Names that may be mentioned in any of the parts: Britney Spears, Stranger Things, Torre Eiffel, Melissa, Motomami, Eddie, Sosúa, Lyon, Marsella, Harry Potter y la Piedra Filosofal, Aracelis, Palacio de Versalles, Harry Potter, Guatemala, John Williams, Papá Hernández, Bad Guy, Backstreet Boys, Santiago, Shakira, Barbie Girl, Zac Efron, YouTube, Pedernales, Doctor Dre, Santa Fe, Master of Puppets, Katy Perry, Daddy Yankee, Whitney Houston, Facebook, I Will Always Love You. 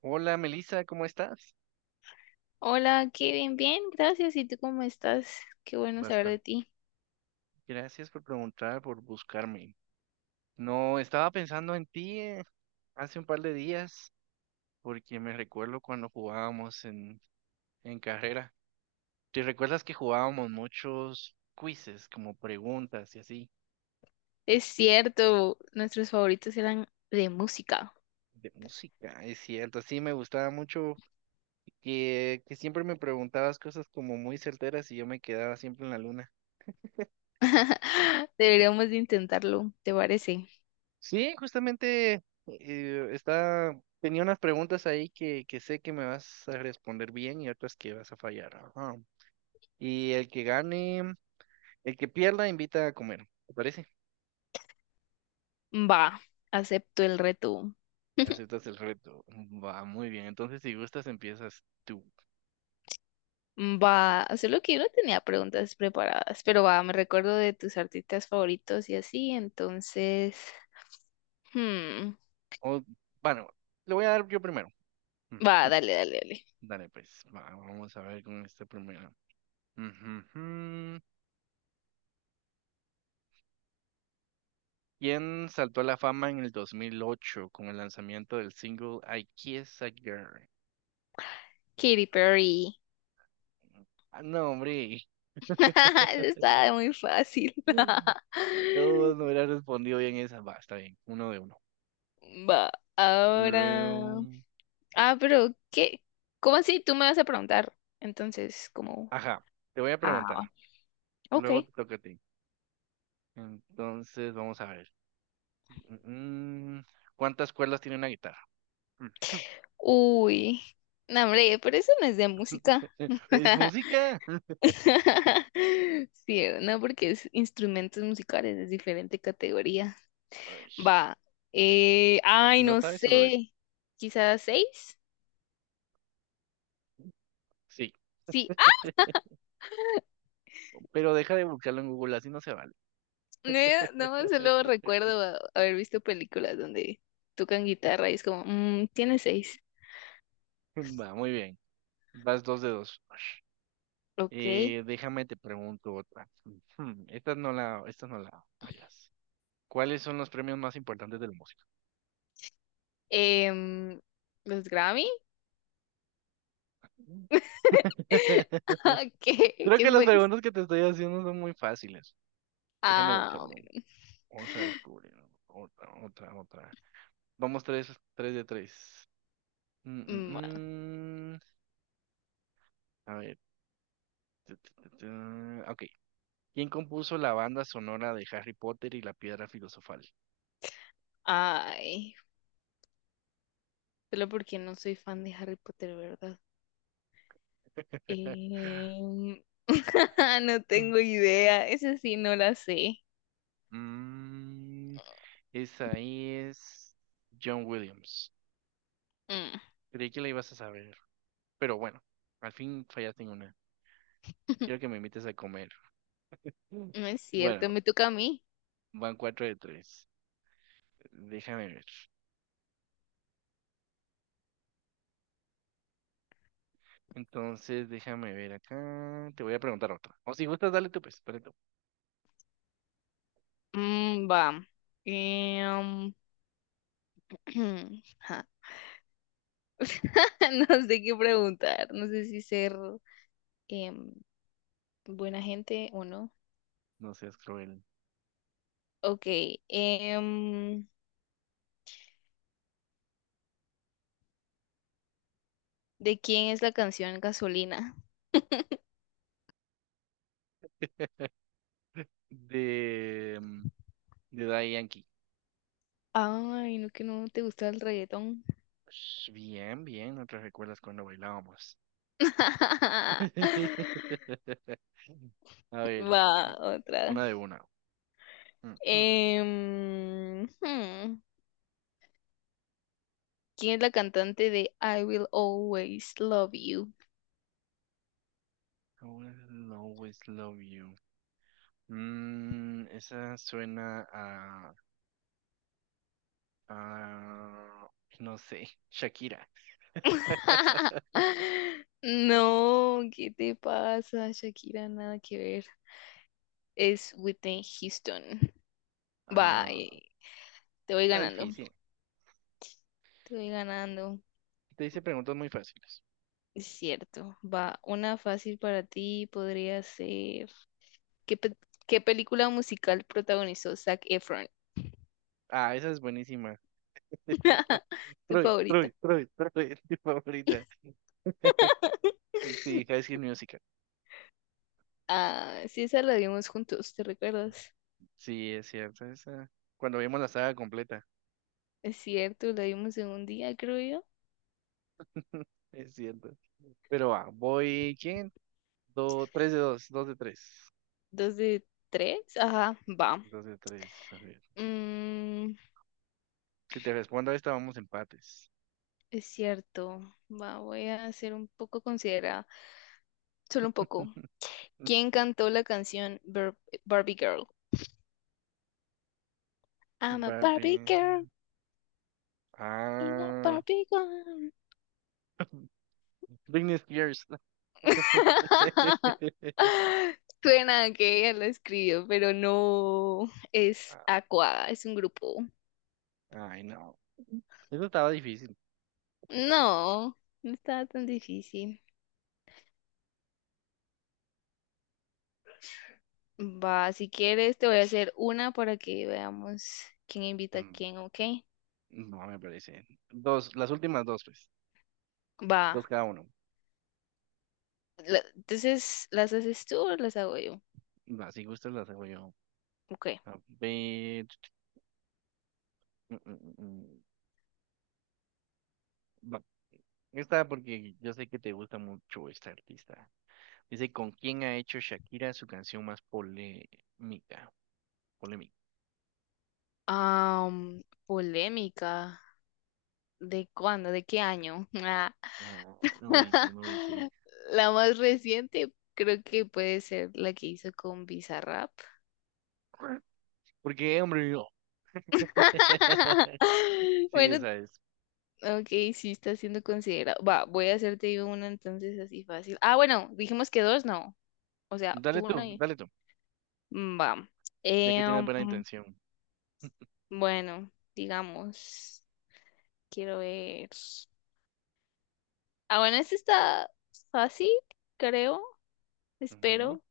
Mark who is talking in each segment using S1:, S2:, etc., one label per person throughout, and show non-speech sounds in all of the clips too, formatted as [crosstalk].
S1: Hola Melissa, ¿cómo estás?
S2: Hola, Kevin, bien, gracias. ¿Y tú cómo estás? Qué bueno saber de
S1: Bastante.
S2: ti.
S1: Gracias por preguntar, por buscarme. No, estaba pensando en ti hace un par de días, porque me recuerdo cuando jugábamos en carrera. ¿Te recuerdas que jugábamos muchos quizzes, como preguntas y así,
S2: Es cierto, nuestros favoritos eran de música.
S1: de música? Es cierto, sí, me gustaba mucho que siempre me preguntabas cosas como muy certeras y yo me quedaba siempre en la luna.
S2: [laughs] Deberíamos de intentarlo, ¿te parece?
S1: Sí, justamente tenía unas preguntas ahí que sé que me vas a responder bien y otras que vas a fallar. Ajá. Y el que gane, el que pierda, invita a comer. ¿Te parece?
S2: Va, acepto el reto. [laughs]
S1: Aceptas el reto. Va, muy bien. Entonces, si gustas, empiezas tú.
S2: Va, solo que yo no tenía preguntas preparadas, pero va, me recuerdo de tus artistas favoritos y así, entonces... hmm,
S1: O, bueno, le voy a dar yo primero.
S2: Va,
S1: Ujú.
S2: dale, dale, dale.
S1: Dale, pues, va, vamos a ver con esta primera. Ujú, ujú. ¿Quién saltó a la fama en el 2008 con el lanzamiento del single I Kiss a Girl?
S2: Katy Perry.
S1: Ah, no, hombre.
S2: [laughs] Eso está muy fácil.
S1: Mm. Yo no
S2: [laughs]
S1: hubiera respondido bien esa. Va, está bien. Uno de uno.
S2: Va,
S1: Luego...
S2: ahora. Ah, pero ¿qué? ¿Cómo así? Tú me vas a preguntar. Entonces, como.
S1: Ajá, te voy a
S2: Ah,
S1: preguntar.
S2: ok.
S1: Luego te toca a ti. Entonces, vamos a ver. Mm, ¿Cuántas cuerdas tiene una guitarra?
S2: Uy. No, hombre, pero eso no es de música.
S1: [laughs] ¿Es
S2: [laughs]
S1: música? [laughs]
S2: Sí, no, porque es instrumentos musicales, es diferente categoría.
S1: Ay,
S2: Va.
S1: si
S2: Ay,
S1: no
S2: no
S1: sabes, se lo digo.
S2: sé. Quizás seis.
S1: Sí,
S2: Sí. Ah,
S1: [laughs] pero deja de buscarlo en Google, así no se vale.
S2: no, no, solo
S1: [laughs]
S2: recuerdo haber visto películas donde tocan guitarra y es como, mm, tiene seis.
S1: Va, muy bien. Vas dos de dos.
S2: Ok.
S1: Déjame te pregunto otra. Esta no la fallas. ¿Cuáles son los premios más importantes de la música?
S2: Em, los Grammy. [laughs]
S1: [laughs]
S2: ¿Qué,
S1: Creo
S2: qué
S1: que las
S2: fue eso?
S1: preguntas que te estoy haciendo son muy fáciles. Déjame buscar
S2: Ah,
S1: uno. Vamos a descubrir. Otra, otra, otra. Vamos tres de tres. Mm,
S2: ma-
S1: mm, mm. A ver. Tu, tu, tu, tu. Ok. ¿Quién compuso la banda sonora de Harry Potter y la Piedra Filosofal?
S2: ay, solo porque no soy fan de Harry Potter, ¿verdad?
S1: [laughs]
S2: Em, [laughs] no
S1: Mm.
S2: tengo idea, esa sí no la sé.
S1: Mm, esa es John Williams.
S2: Mm,
S1: Creí que la ibas a saber. Pero bueno, al fin fallaste en una. Quiero que
S2: [laughs]
S1: me invites a comer. Mm.
S2: no es cierto,
S1: Bueno,
S2: me toca a mí.
S1: van cuatro de tres. Déjame ver. Entonces, déjame ver acá. Te voy a preguntar otra. O si gustas, dale tú, pues, dale tú.
S2: Mm, va. Em, [clears throat] ja, [laughs] no sé qué preguntar, no sé si ser em, buena gente o no.
S1: No seas cruel.
S2: Ok, em, ¿de quién es la canción Gasolina?
S1: De, mm, de Daddy Yankee.
S2: Ay, no que no te gusta el reggaetón.
S1: Sh, Bien, bien, no te recuerdas cuando bailábamos.
S2: [laughs]
S1: [laughs] A ver,
S2: Va, otra.
S1: una de una. Mm, mm.
S2: Em, hmm, ¿Quién es la cantante de I Will Always Love You?
S1: I will always love you. Esa suena a, a, no sé, Shakira.
S2: [laughs] No, ¿qué te pasa, Shakira? Nada que ver. Es Whitney Houston. Va,
S1: Ah,
S2: te voy
S1: Está
S2: ganando.
S1: difícil.
S2: Te voy ganando.
S1: Te hice preguntas muy fáciles.
S2: Es cierto. Va, una fácil para ti podría ser. ¿Qué, qué película musical protagonizó Zac Efron?
S1: Ah, esa es buenísima. [laughs]
S2: ¿Tu
S1: Troy,
S2: favorita?
S1: Troy, Troy, Troy, [laughs] mi favorita.
S2: [laughs]
S1: Sí, High School Musical.
S2: Ah, sí, esa la vimos juntos, ¿te recuerdas?
S1: Sí, es cierto. Cuando vimos la saga completa.
S2: Es cierto, la vimos en un día, creo yo.
S1: [laughs] Es cierto. Pero va, ¿quién? Tres de dos, dos de tres.
S2: Dos de tres. Ajá, va.
S1: Dos de tres, a ver.
S2: Mm,
S1: Si te respondo a esta, vamos empates.
S2: es cierto. Va, voy a ser un poco considerada. Solo un poco.
S1: [laughs]
S2: ¿Quién cantó la canción Barbie Girl? I'm a
S1: Va bien.
S2: Barbie girl in a
S1: Ah,
S2: Barbie girl.
S1: Britney Spears.
S2: [laughs]
S1: [laughs]
S2: Suena que ella lo escribió, pero no es Aqua, es un grupo.
S1: Ay, no. Eso estaba difícil. Está bien.
S2: No, no estaba tan difícil. Va, si quieres te voy a hacer una para que veamos quién invita a
S1: Mm,
S2: quién, ¿ok?
S1: No me parece. Dos, las últimas dos, pues.
S2: Va,
S1: Dos cada uno.
S2: entonces, ¿las haces tú o las hago yo?
S1: Va, si gustas las hago yo.
S2: Ok.
S1: A ver. mm, mm, mm, mm. Va. Esta porque yo sé que te gusta mucho esta artista. Dice, ¿con quién ha hecho Shakira su canción más polémica? Polémica.
S2: Am, polémica. ¿De cuándo? ¿De qué año? Ah.
S1: Ah, no dice, no dice.
S2: [laughs] La más reciente creo que puede ser la que hizo con Bizarrap.
S1: [clears throat] Porque, hombre, yo. [laughs]
S2: [laughs]
S1: Sí,
S2: Bueno,
S1: esa es.
S2: ok, sí está siendo considerado. Va, voy a hacerte yo una entonces así fácil. Ah, bueno, dijimos que dos, no. O sea, tú una y...
S1: Dale tú,
S2: Mm, va.
S1: ya que
S2: Eh,
S1: tienes buena
S2: um,
S1: intención.
S2: bueno, digamos, quiero ver. Ah, bueno, este está fácil, creo,
S1: Ujú.
S2: espero.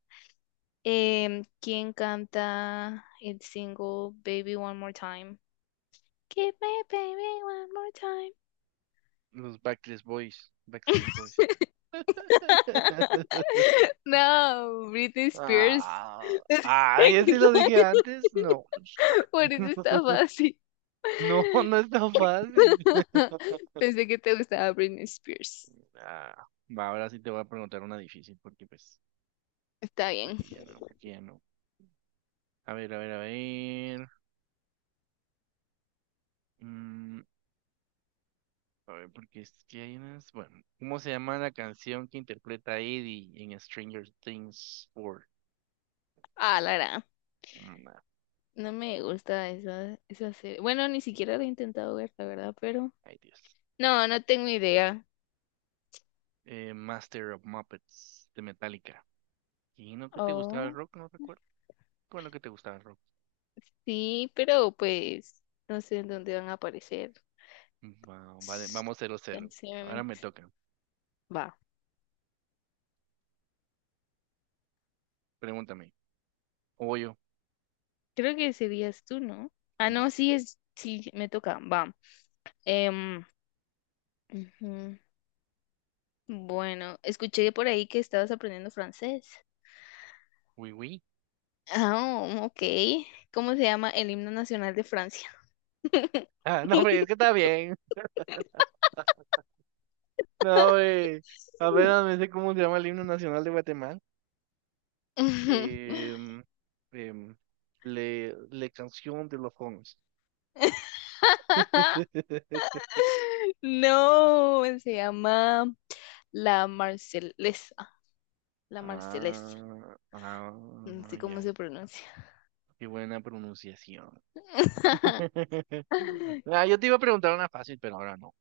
S2: ¿Quién canta el single Baby One More Time? Give me baby one more time.
S1: Los Backstreet Boys, Backstreet Boys.
S2: [laughs] [laughs]
S1: [laughs]
S2: No, Britney Spears.
S1: Ah,
S2: [laughs]
S1: ay, ese lo dije antes. No,
S2: Por eso está
S1: [laughs]
S2: fácil.
S1: no, no es tan fácil.
S2: [laughs] Pensé que te gustaba Britney Spears.
S1: Ah, va, ahora sí te voy a preguntar una difícil, porque pues,
S2: Está bien.
S1: porque ya no, porque ya no. A ver, a ver, a ver. mm, a ver, porque es que hay unas. Bueno, ¿cómo se llama la canción que interpreta Eddie en Stranger Things 4?
S2: Ah, Lara.
S1: Mm, ah,
S2: No me gusta esa, esa serie. Bueno, ni siquiera la he intentado ver, la verdad, pero.
S1: ay, Dios.
S2: No, no tengo idea.
S1: Master of Muppets de Metallica. ¿Y no que te gustaba el
S2: Oh,
S1: rock? No recuerdo. ¿Cuál es lo que te gustaba el rock?
S2: sí, pero pues no sé en dónde van a aparecer.
S1: Vale,
S2: S-
S1: vamos cero cero. Ahora me
S2: Canciones.
S1: toca.
S2: Va.
S1: Pregúntame. ¿O voy yo?
S2: Creo que serías tú, ¿no? Ah, no,
S1: Va.
S2: sí es. Sí, me toca. Va. Em, ujú. Bueno, escuché por ahí que estabas aprendiendo francés.
S1: Uy, uy.
S2: Ah, oh, ok. ¿Cómo se llama el himno nacional de Francia? [laughs]
S1: Ah, no, hombre, es que está bien. [laughs] No, hombre. Apenas me sé cómo se llama el himno nacional de Guatemala.
S2: Ujú.
S1: Em, em, le, canción de los jóvenes.
S2: [laughs]
S1: [laughs]
S2: No, se llama La Marcelesa. La Marcelesa.
S1: Ah,
S2: No
S1: ah,
S2: sé cómo
S1: ya.
S2: se pronuncia.
S1: Qué buena pronunciación.
S2: [laughs]
S1: [laughs] Ah, yo te iba a preguntar una fácil, pero ahora no.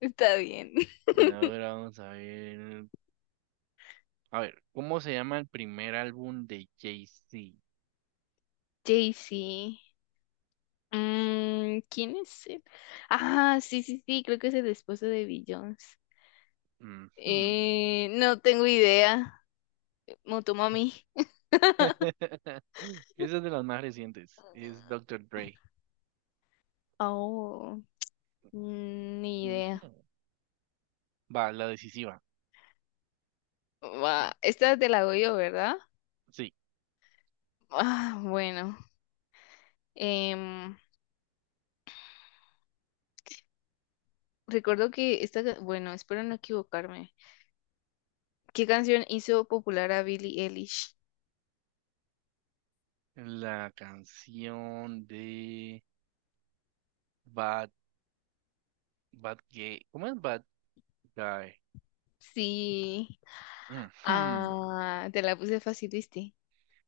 S2: Está bien.
S1: Ahora vamos a ver. A ver, ¿cómo se llama el primer álbum de Jay-Z?
S2: Jay-Z. Mm, ¿quién es él? Ah, sí, sí, sí, creo que es el esposo de Beyoncé.
S1: Ujú.
S2: No tengo idea. Motomami.
S1: [laughs] Esa es de las más recientes. Es Doctor Dre.
S2: Oh, mm, ni
S1: Ujú.
S2: idea.
S1: Va, la decisiva.
S2: Va, esta te la hago yo, ¿verdad?
S1: Sí.
S2: Ah, bueno. Em, recuerdo que esta, bueno, espero no equivocarme. ¿Qué canción hizo popular a Billie Eilish?
S1: La canción de Bad, Bad Gay. ¿Cómo es Bad Guy?
S2: Sí.
S1: Ujú.
S2: Ah, te la puse fácil, ¿viste?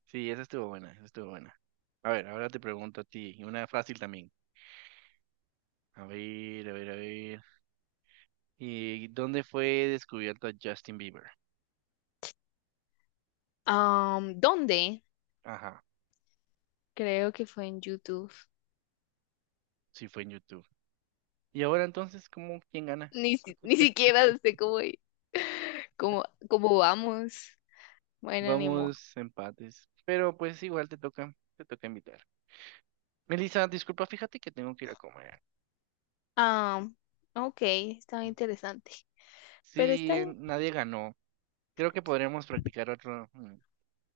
S1: Sí, esa estuvo buena, esa estuvo buena. A ver, ahora te pregunto a ti, y una fácil también. A ver, a ver, a ver. ¿Y dónde fue descubierto Justin Bieber?
S2: Am, ¿dónde?
S1: Ajá,
S2: Creo que fue en YouTube.
S1: sí fue en YouTube. Y ahora entonces, ¿cómo quién gana?
S2: Ni siquiera sé cómo vamos. Bueno, ni modo.
S1: Vamos empates. Pero pues igual te toca invitar. Melissa, disculpa, fíjate que tengo que ir a comer.
S2: Ah, ok, está interesante. Pero está
S1: Sí,
S2: bien.
S1: nadie ganó. Creo que podríamos practicar otro.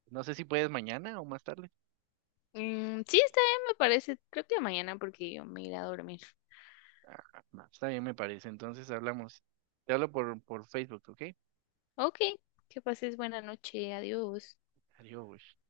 S1: No sé si puedes mañana o más tarde.
S2: Mm, sí, está bien, me parece. Creo que mañana porque yo me iré a dormir.
S1: Ah, va, está bien, me parece. Entonces hablamos. Te hablo por Facebook, ¿ok?
S2: Ok, que pases buena noche. Adiós.
S1: Adiós.